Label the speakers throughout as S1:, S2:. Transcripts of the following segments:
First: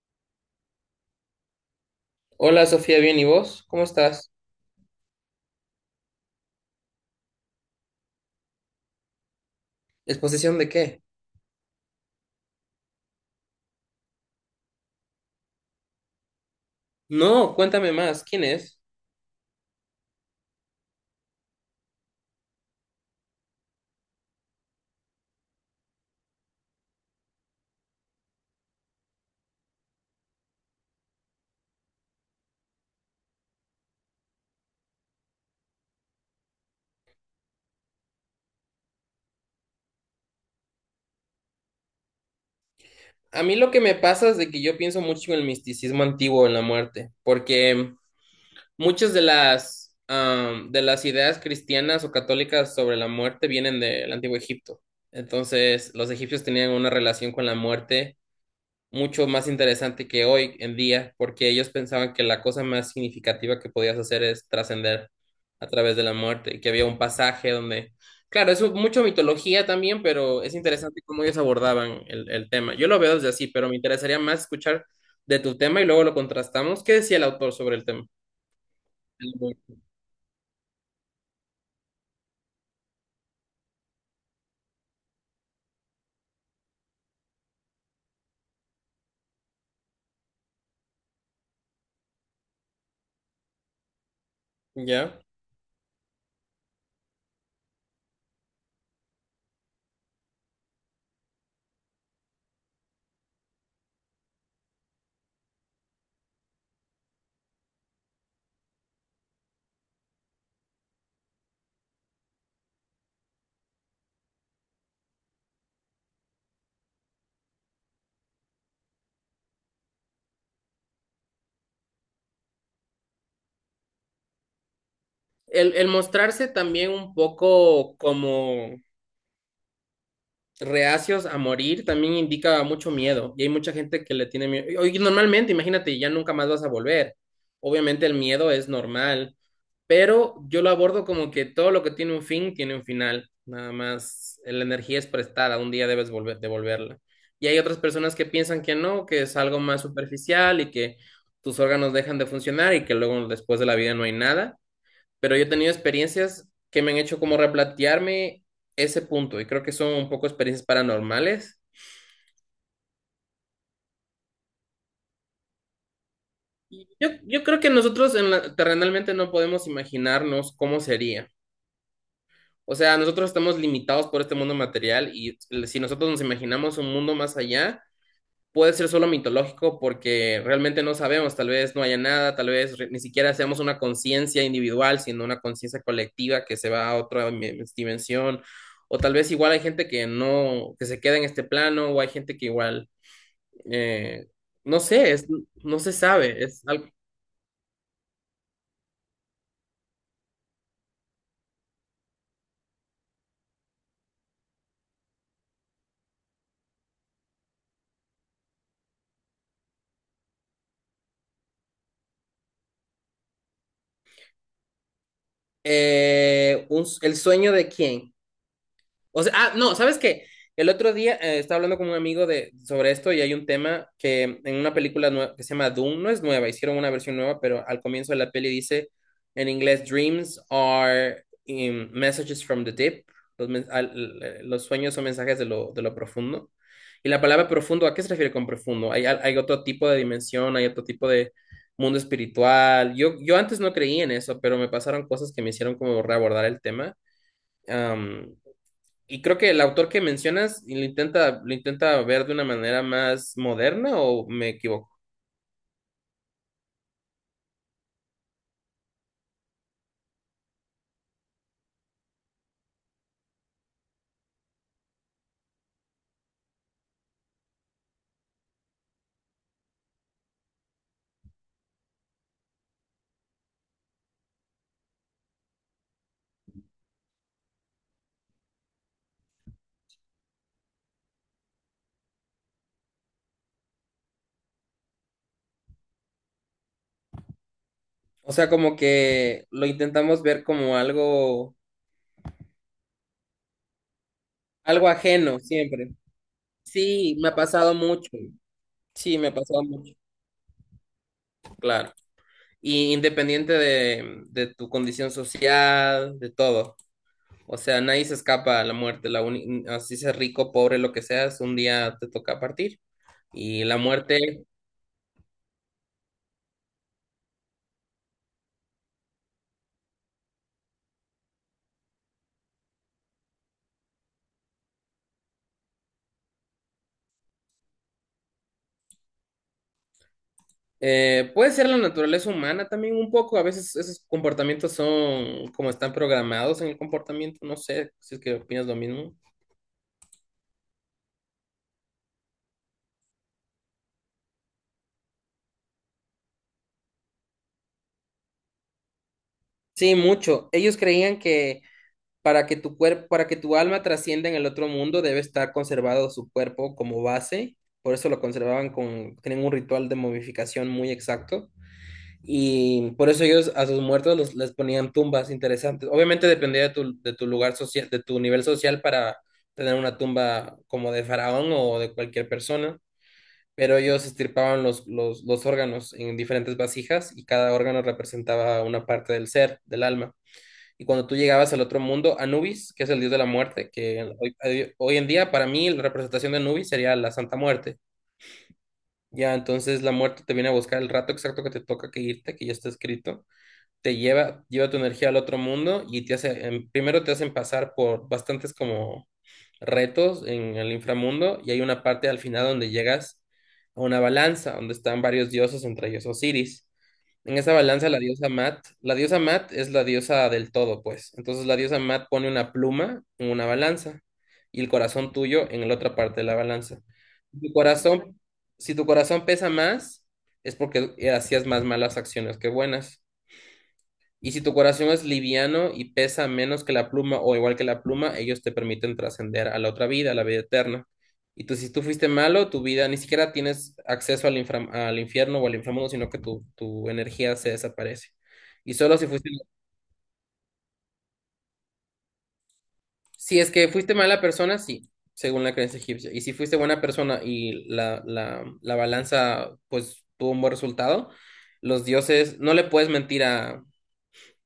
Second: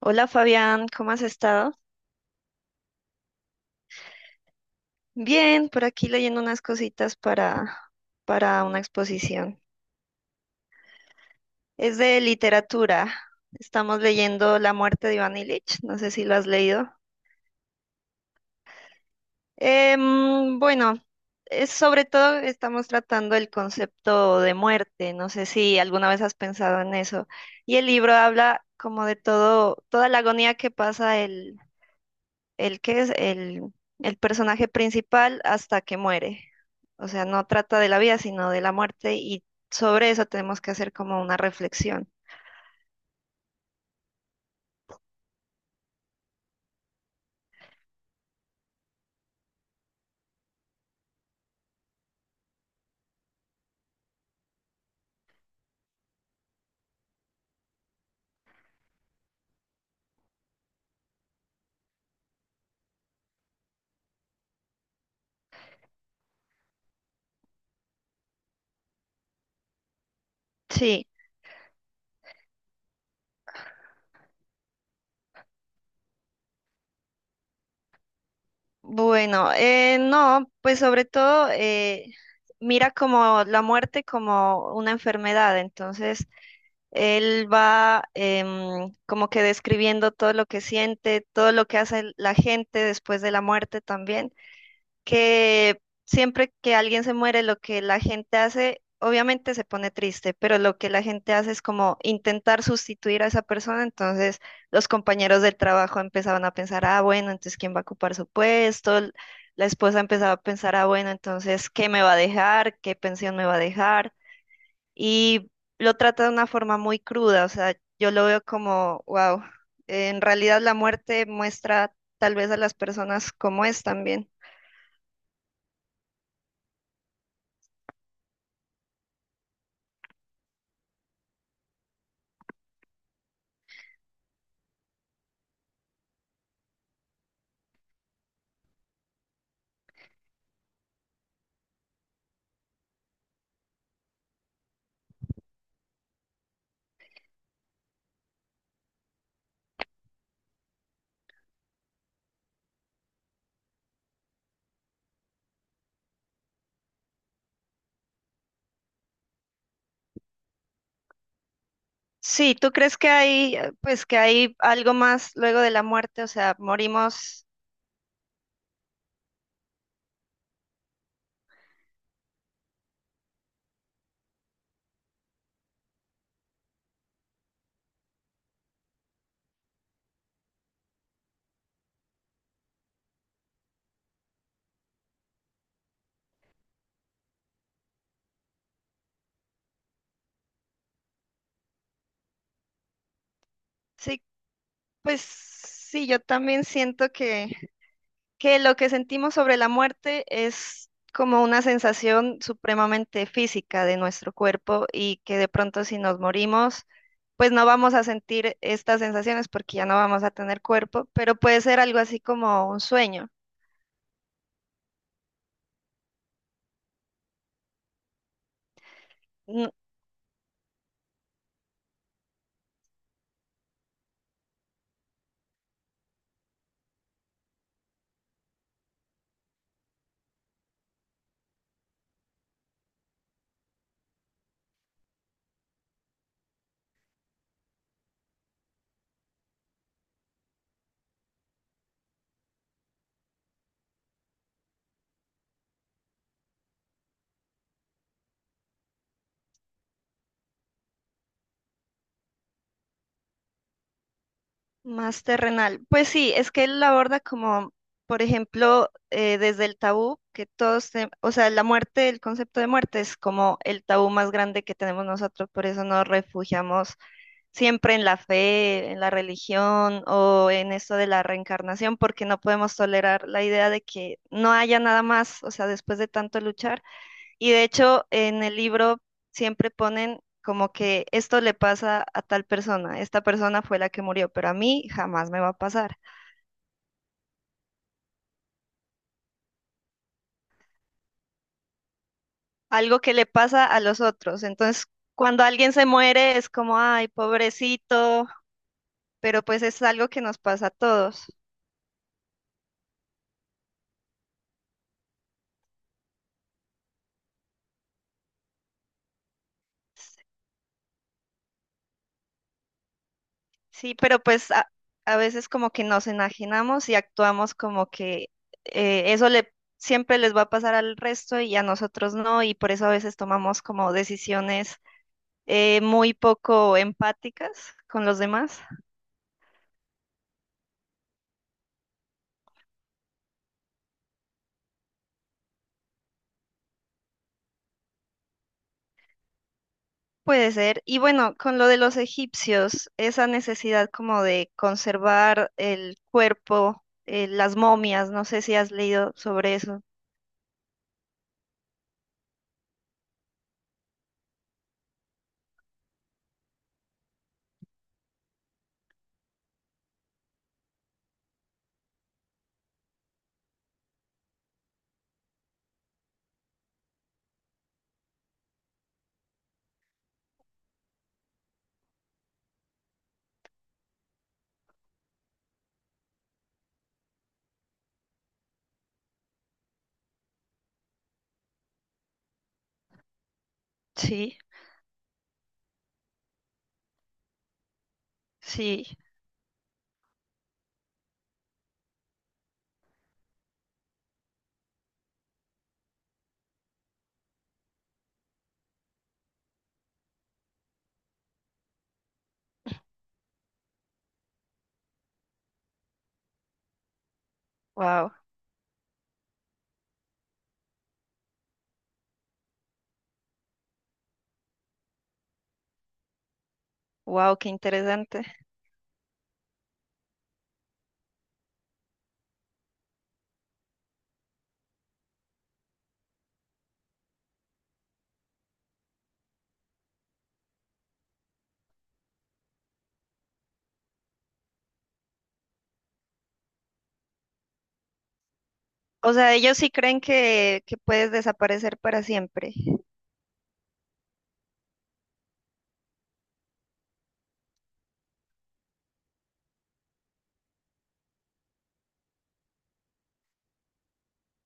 S1: Hola Fabián, ¿cómo has estado?
S2: Hola Sofía, bien, ¿y vos? ¿Cómo estás?
S1: Bien, por aquí leyendo unas cositas para una exposición.
S2: ¿Exposición de qué?
S1: Es de literatura. Estamos leyendo La muerte de Iván Ilich, no sé si lo has leído.
S2: No, cuéntame más, ¿quién es?
S1: Bueno, es sobre todo estamos tratando el concepto de muerte, no sé si alguna vez has pensado en eso. Y el libro habla como de todo, toda la agonía que pasa el que es el personaje principal hasta que muere. O sea, no trata de la vida, sino de la muerte y sobre eso tenemos que hacer como una reflexión.
S2: A mí lo que me pasa es de que yo pienso mucho en el misticismo antiguo, en la muerte, porque muchas de las, de las ideas cristianas o católicas sobre la muerte vienen del Antiguo Egipto. Entonces, los egipcios tenían una relación con la muerte mucho más interesante que hoy en día, porque ellos pensaban que la cosa más significativa que podías hacer es trascender a través de la muerte, y que había un pasaje donde, claro, es mucho mitología también, pero es interesante
S1: Sí,
S2: cómo ellos abordaban el tema. Yo lo veo desde así, pero me interesaría más escuchar de tu tema y luego lo contrastamos. ¿Qué decía el autor sobre el tema?
S1: bueno, no, pues sobre todo mira como la muerte como una enfermedad, entonces él va como que describiendo todo lo que siente, todo lo que hace la gente después de la muerte también.
S2: ¿Ya?
S1: Que siempre que alguien se muere, lo que la gente hace, obviamente se pone triste, pero lo que la gente hace es como intentar sustituir a esa persona. Entonces, los compañeros del trabajo empezaban a pensar, ah, bueno, entonces, ¿quién va a ocupar su puesto? L- La esposa empezaba a pensar, ah, bueno, entonces, ¿qué me va a dejar? ¿Qué pensión me va a dejar? Y lo trata de una forma muy cruda, o sea, yo lo veo como, wow, en realidad la muerte muestra tal vez a las personas como es también.
S2: El mostrarse también un poco como reacios a morir también indica mucho miedo y hay mucha gente que le tiene miedo. Oye, normalmente, imagínate, ya nunca más vas a volver. Obviamente el miedo es normal, pero yo lo abordo como que todo lo que tiene un fin tiene un final, nada más la energía es prestada, un día debes volver, devolverla. Y hay otras personas que piensan que no, que es algo más superficial y que tus órganos dejan de funcionar y que luego después de la vida no hay nada, pero yo he tenido experiencias que me han hecho como replantearme ese punto y creo que son un poco experiencias paranormales.
S1: Sí, ¿tú crees que hay, pues, que hay algo más luego de la muerte? O sea,
S2: Yo
S1: morimos.
S2: creo que nosotros en la- terrenalmente no podemos imaginarnos cómo sería. O sea, nosotros estamos limitados por este mundo material y si nosotros nos imaginamos un mundo más allá, puede ser solo mitológico porque realmente no sabemos, tal vez no haya nada, tal vez re- ni siquiera seamos una conciencia individual, sino una conciencia colectiva que se va a otra mi- dimensión, o tal vez igual hay gente que no, que se queda en este plano, o hay gente que igual,
S1: Sí,
S2: eh, no sé,
S1: pues
S2: es- no se
S1: sí, yo
S2: sabe, es
S1: también
S2: algo-
S1: siento que lo que sentimos sobre la muerte es como una sensación supremamente física de nuestro cuerpo y que de pronto si nos morimos, pues no vamos a sentir estas sensaciones porque ya no vamos a tener cuerpo, pero puede ser algo así como un sueño.
S2: Un- el sueño de quién. O sea, ah, no, ¿sabes qué? El otro día estaba hablando con un amigo de, sobre esto y hay un tema que en una película nue- que se llama Doom, no es nueva, hicieron una versión nueva, pero al comienzo de la peli dice en inglés, Dreams are messages from the deep, los, men- al- los sueños son mensajes de lo profundo. Y la palabra profundo, ¿a qué se refiere con profundo? Hay, al- hay otro tipo de dimensión, hay otro tipo de mundo espiritual. Yo antes no creí en eso, pero me pasaron cosas que me hicieron como reabordar el tema. Y creo que el autor que mencionas lo intenta ver de una manera más moderna o me equivoco.
S1: Más terrenal. Pues sí, es que él la aborda como, por ejemplo, desde el tabú, que todos, te- o sea, la muerte, el concepto de muerte es como el tabú más grande que tenemos nosotros, por eso nos refugiamos siempre en la fe, en la religión o en esto de la reencarnación, porque no podemos tolerar la idea de que no haya nada más, o sea, después de tanto luchar. Y de hecho, en el libro siempre ponen como que esto le pasa a tal persona, esta persona fue la que murió, pero a mí jamás me va a pasar.
S2: O sea, como que lo intentamos ver como algo,
S1: Algo que le pasa a los otros. Entonces,
S2: algo ajeno
S1: cuando alguien se
S2: siempre.
S1: muere es como, ay,
S2: Sí, me ha pasado mucho.
S1: pobrecito,
S2: Sí, me ha
S1: pero
S2: pasado
S1: pues es
S2: mucho,
S1: algo que nos pasa a todos.
S2: claro. Y independiente de tu condición social, de todo. O sea, nadie se escapa a la muerte. La uni- así seas rico, pobre, lo que seas, un día te toca partir. Y la
S1: Sí, pero
S2: muerte.
S1: pues a veces como que nos enajenamos y actuamos como que eso le siempre les va a pasar al resto y a nosotros no, y por eso a veces tomamos como decisiones muy poco empáticas con los demás.
S2: Puede ser la naturaleza humana también un poco, a veces esos comportamientos son como están programados en el comportamiento, no sé si es que opinas lo mismo.
S1: Puede ser. Y bueno, con lo de los egipcios, esa necesidad como de conservar el cuerpo, las momias, no sé si has leído sobre eso.
S2: Sí, mucho. Ellos creían que para que tu cuerpo, para que tu alma trascienda en el otro mundo, debe estar conservado su cuerpo como base, por eso lo conservaban con, tienen un ritual de momificación muy exacto. Y por eso ellos a sus muertos los- les ponían tumbas interesantes. Obviamente dependía de tu lugar social, de tu nivel social para tener una tumba como de faraón o de cualquier persona, pero ellos estirpaban los órganos en diferentes vasijas y cada órgano representaba una parte del ser, del alma. Y cuando tú llegabas al otro mundo, Anubis, que es el dios de la muerte, que
S1: Sí,
S2: hoy, hoy en día para mí la representación de Anubis sería la Santa Muerte.
S1: sí,
S2: Ya, entonces la muerte te viene a buscar el rato exacto que te toca que irte, que ya está escrito, te lleva, lleva tu energía al otro mundo y te hace, primero te hacen pasar por bastantes como retos en el inframundo y hay una parte al final donde llegas a una balanza donde están varios dioses, entre ellos Osiris. En esa balanza
S1: wow,
S2: la diosa Mat es la diosa del todo, pues. Entonces la diosa Mat pone una pluma en una balanza y el corazón tuyo en la otra parte de la balanza.
S1: wow,
S2: Si
S1: qué
S2: Tu corazón,
S1: interesante.
S2: si tu corazón pesa más, es porque hacías más malas acciones que buenas. Y si tu corazón es liviano y pesa menos que la pluma o igual que la pluma, ellos te permiten trascender a la otra vida, a la vida eterna. Y tú, si tú fuiste malo, tu vida ni siquiera tienes acceso al, infra- al infierno o al inframundo, sino que tu energía se desaparece. Y solo si
S1: O
S2: fuiste,
S1: sea, ellos sí creen que puedes desaparecer para siempre.
S2: si es que fuiste mala persona, sí, según la creencia egipcia. Y si fuiste buena persona y la balanza, pues, tuvo un buen resultado, los dioses, no le puedes mentir a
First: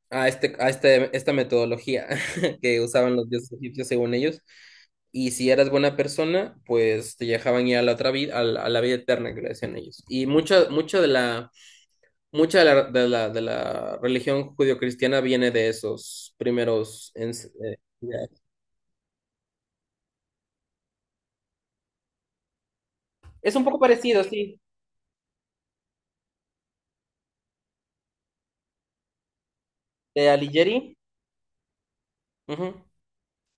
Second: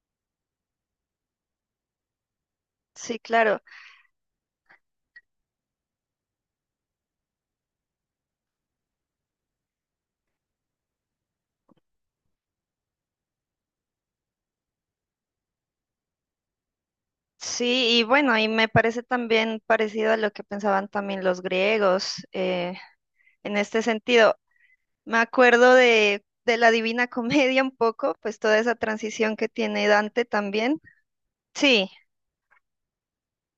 S2: a, este, a este- esta metodología que usaban
S1: Sí,
S2: los dioses
S1: claro.
S2: egipcios según ellos. Y si eras buena persona, pues te dejaban ir a la otra vida, a la vida eterna que le decían ellos. Y mucha, mucha de la, de la, de la religión judio-cristiana viene de esos primeros ens-
S1: Sí, y
S2: ideas.
S1: bueno, y me parece también parecido a lo que pensaban también los griegos
S2: Es
S1: en
S2: un poco
S1: este
S2: parecido,
S1: sentido.
S2: sí,
S1: Me acuerdo de la Divina Comedia un poco, pues toda esa transición que tiene Dante
S2: de
S1: también.
S2: Alighieri.
S1: Sí,
S2: Ujú.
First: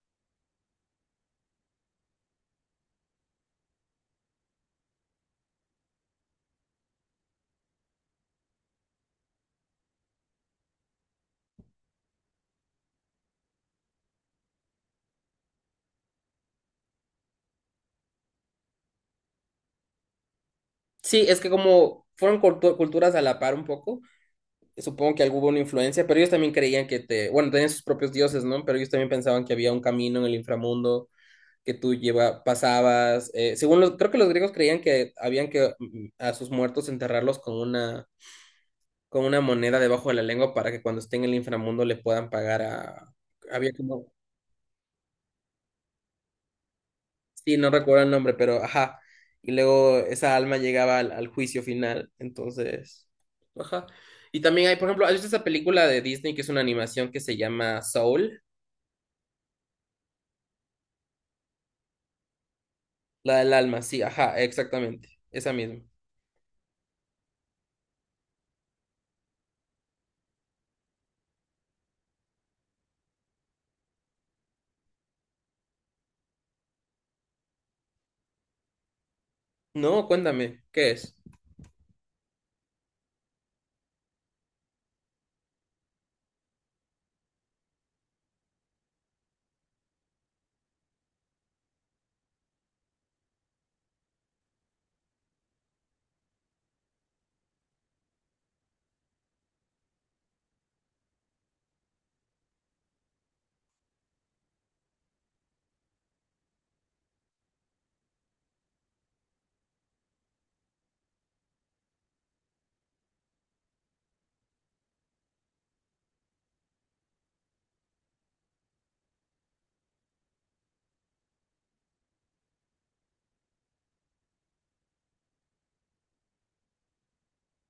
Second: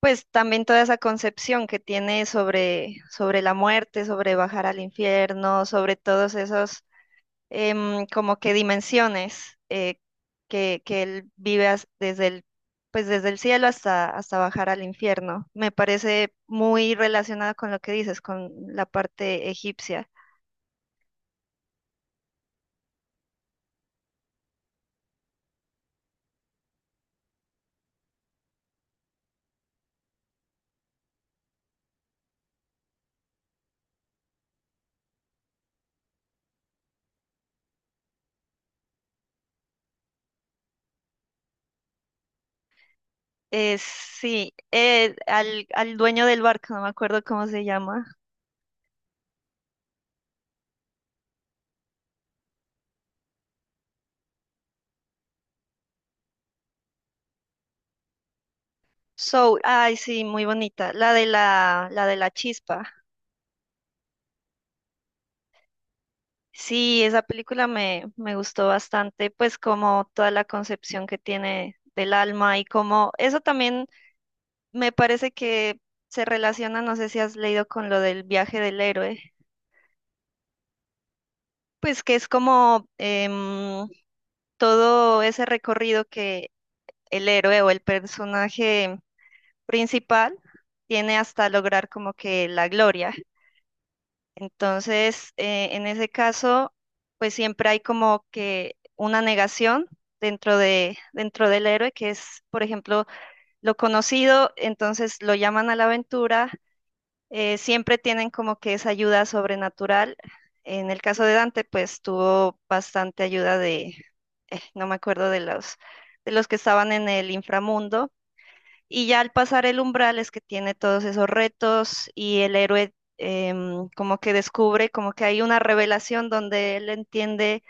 S1: pues también toda esa concepción que tiene sobre, sobre la muerte, sobre bajar al infierno, sobre todos esos como que dimensiones que él vive as- desde el, pues desde el cielo hasta, hasta bajar al infierno. Me parece muy relacionada con lo que dices, con la parte egipcia.
S2: Sí, es que como fueron cultu- culturas a la par un poco. Supongo que hubo una influencia, pero ellos también creían que te, bueno, tenían sus propios dioses, ¿no? Pero ellos también pensaban que había un camino en el inframundo que tú lleva, pasabas. Según los, creo que los griegos creían que habían que a sus muertos enterrarlos con una moneda debajo de la lengua para que cuando estén en el inframundo le puedan pagar a, había como,
S1: Sí, al, al dueño del barco, no me acuerdo cómo
S2: sí,
S1: se
S2: no recuerdo
S1: llama.
S2: el nombre, pero ajá. Y luego esa alma llegaba al, al juicio final, entonces, ajá. Y también hay, por ejemplo, hay esta película de Disney que es una animación que se llama Soul.
S1: Soul, ay, sí, muy bonita. La de la chispa.
S2: La del alma, sí, ajá, exactamente. Esa misma.
S1: Sí, esa película me, me gustó bastante, pues como toda la concepción que tiene del alma y como eso también me parece que se relaciona, no sé si has leído con lo del viaje del héroe,
S2: No, cuéntame, ¿qué es?
S1: pues que es como todo ese recorrido que el héroe o el personaje principal tiene hasta lograr como que la gloria. Entonces, en ese caso, pues siempre hay como que una negación dentro de, dentro del héroe, que es, por ejemplo, lo conocido, entonces lo llaman a la aventura, siempre tienen como que esa ayuda sobrenatural. En el caso de Dante, pues tuvo bastante ayuda de, no me acuerdo de los que estaban en el inframundo y ya al pasar el umbral es que tiene todos esos retos y el héroe como que descubre, como que hay una revelación donde él entiende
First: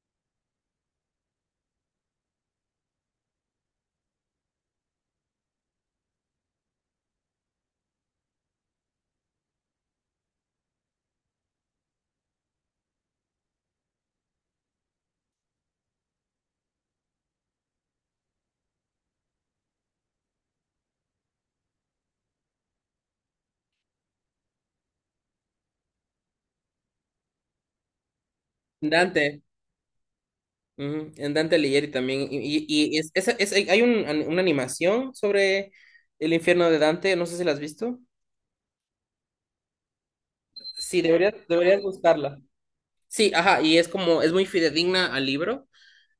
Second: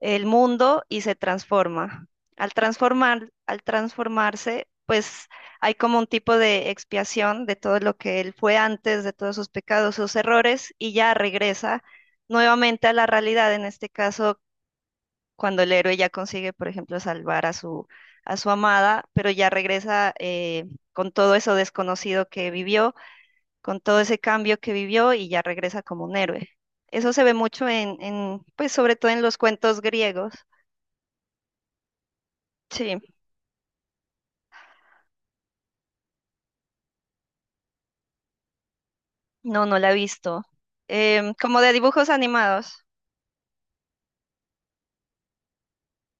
S1: el mundo y se transforma. Al transformar, al transformarse, pues hay como un tipo de expiación de todo lo que él fue antes, de todos sus pecados, sus errores, y ya regresa nuevamente a la realidad, en este caso cuando el héroe ya consigue, por ejemplo, salvar a su amada, pero ya regresa con todo eso desconocido que vivió, con todo ese cambio que vivió y ya regresa como un héroe. Eso se ve mucho en, pues sobre todo en los
S2: Dante.
S1: cuentos griegos.
S2: Ujú, en Dante Alighieri también. Y
S1: Sí,
S2: es, esa- es- hay un- una animación sobre el infierno de Dante, no sé si la has visto.
S1: no, no la he visto.
S2: Sí, deberías,
S1: Como de
S2: deberías
S1: dibujos
S2: buscarla.
S1: animados.
S2: Sí, ajá, y es como, es muy fidedigna al libro.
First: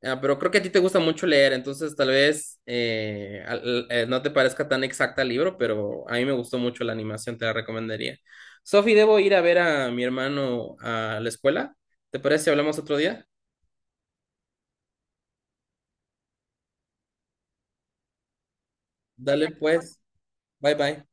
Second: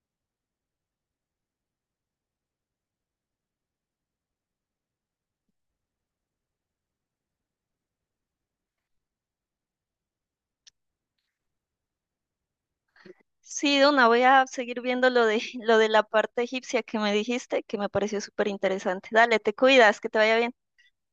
S2: Ah, pero creo que a ti te gusta mucho leer, entonces tal vez al- no te parezca tan exacta el libro, pero a mí me gustó mucho la animación, te la recomendaría. Sofi, debo ir a ver a mi hermano a la escuela. ¿Te parece si hablamos otro día?
S1: Sí, Duna, voy a seguir viendo lo de, lo de la parte egipcia que me dijiste, que me pareció súper interesante. Dale,
S2: Dale
S1: te
S2: pues,
S1: cuidas, que te vaya bien.
S2: bye bye.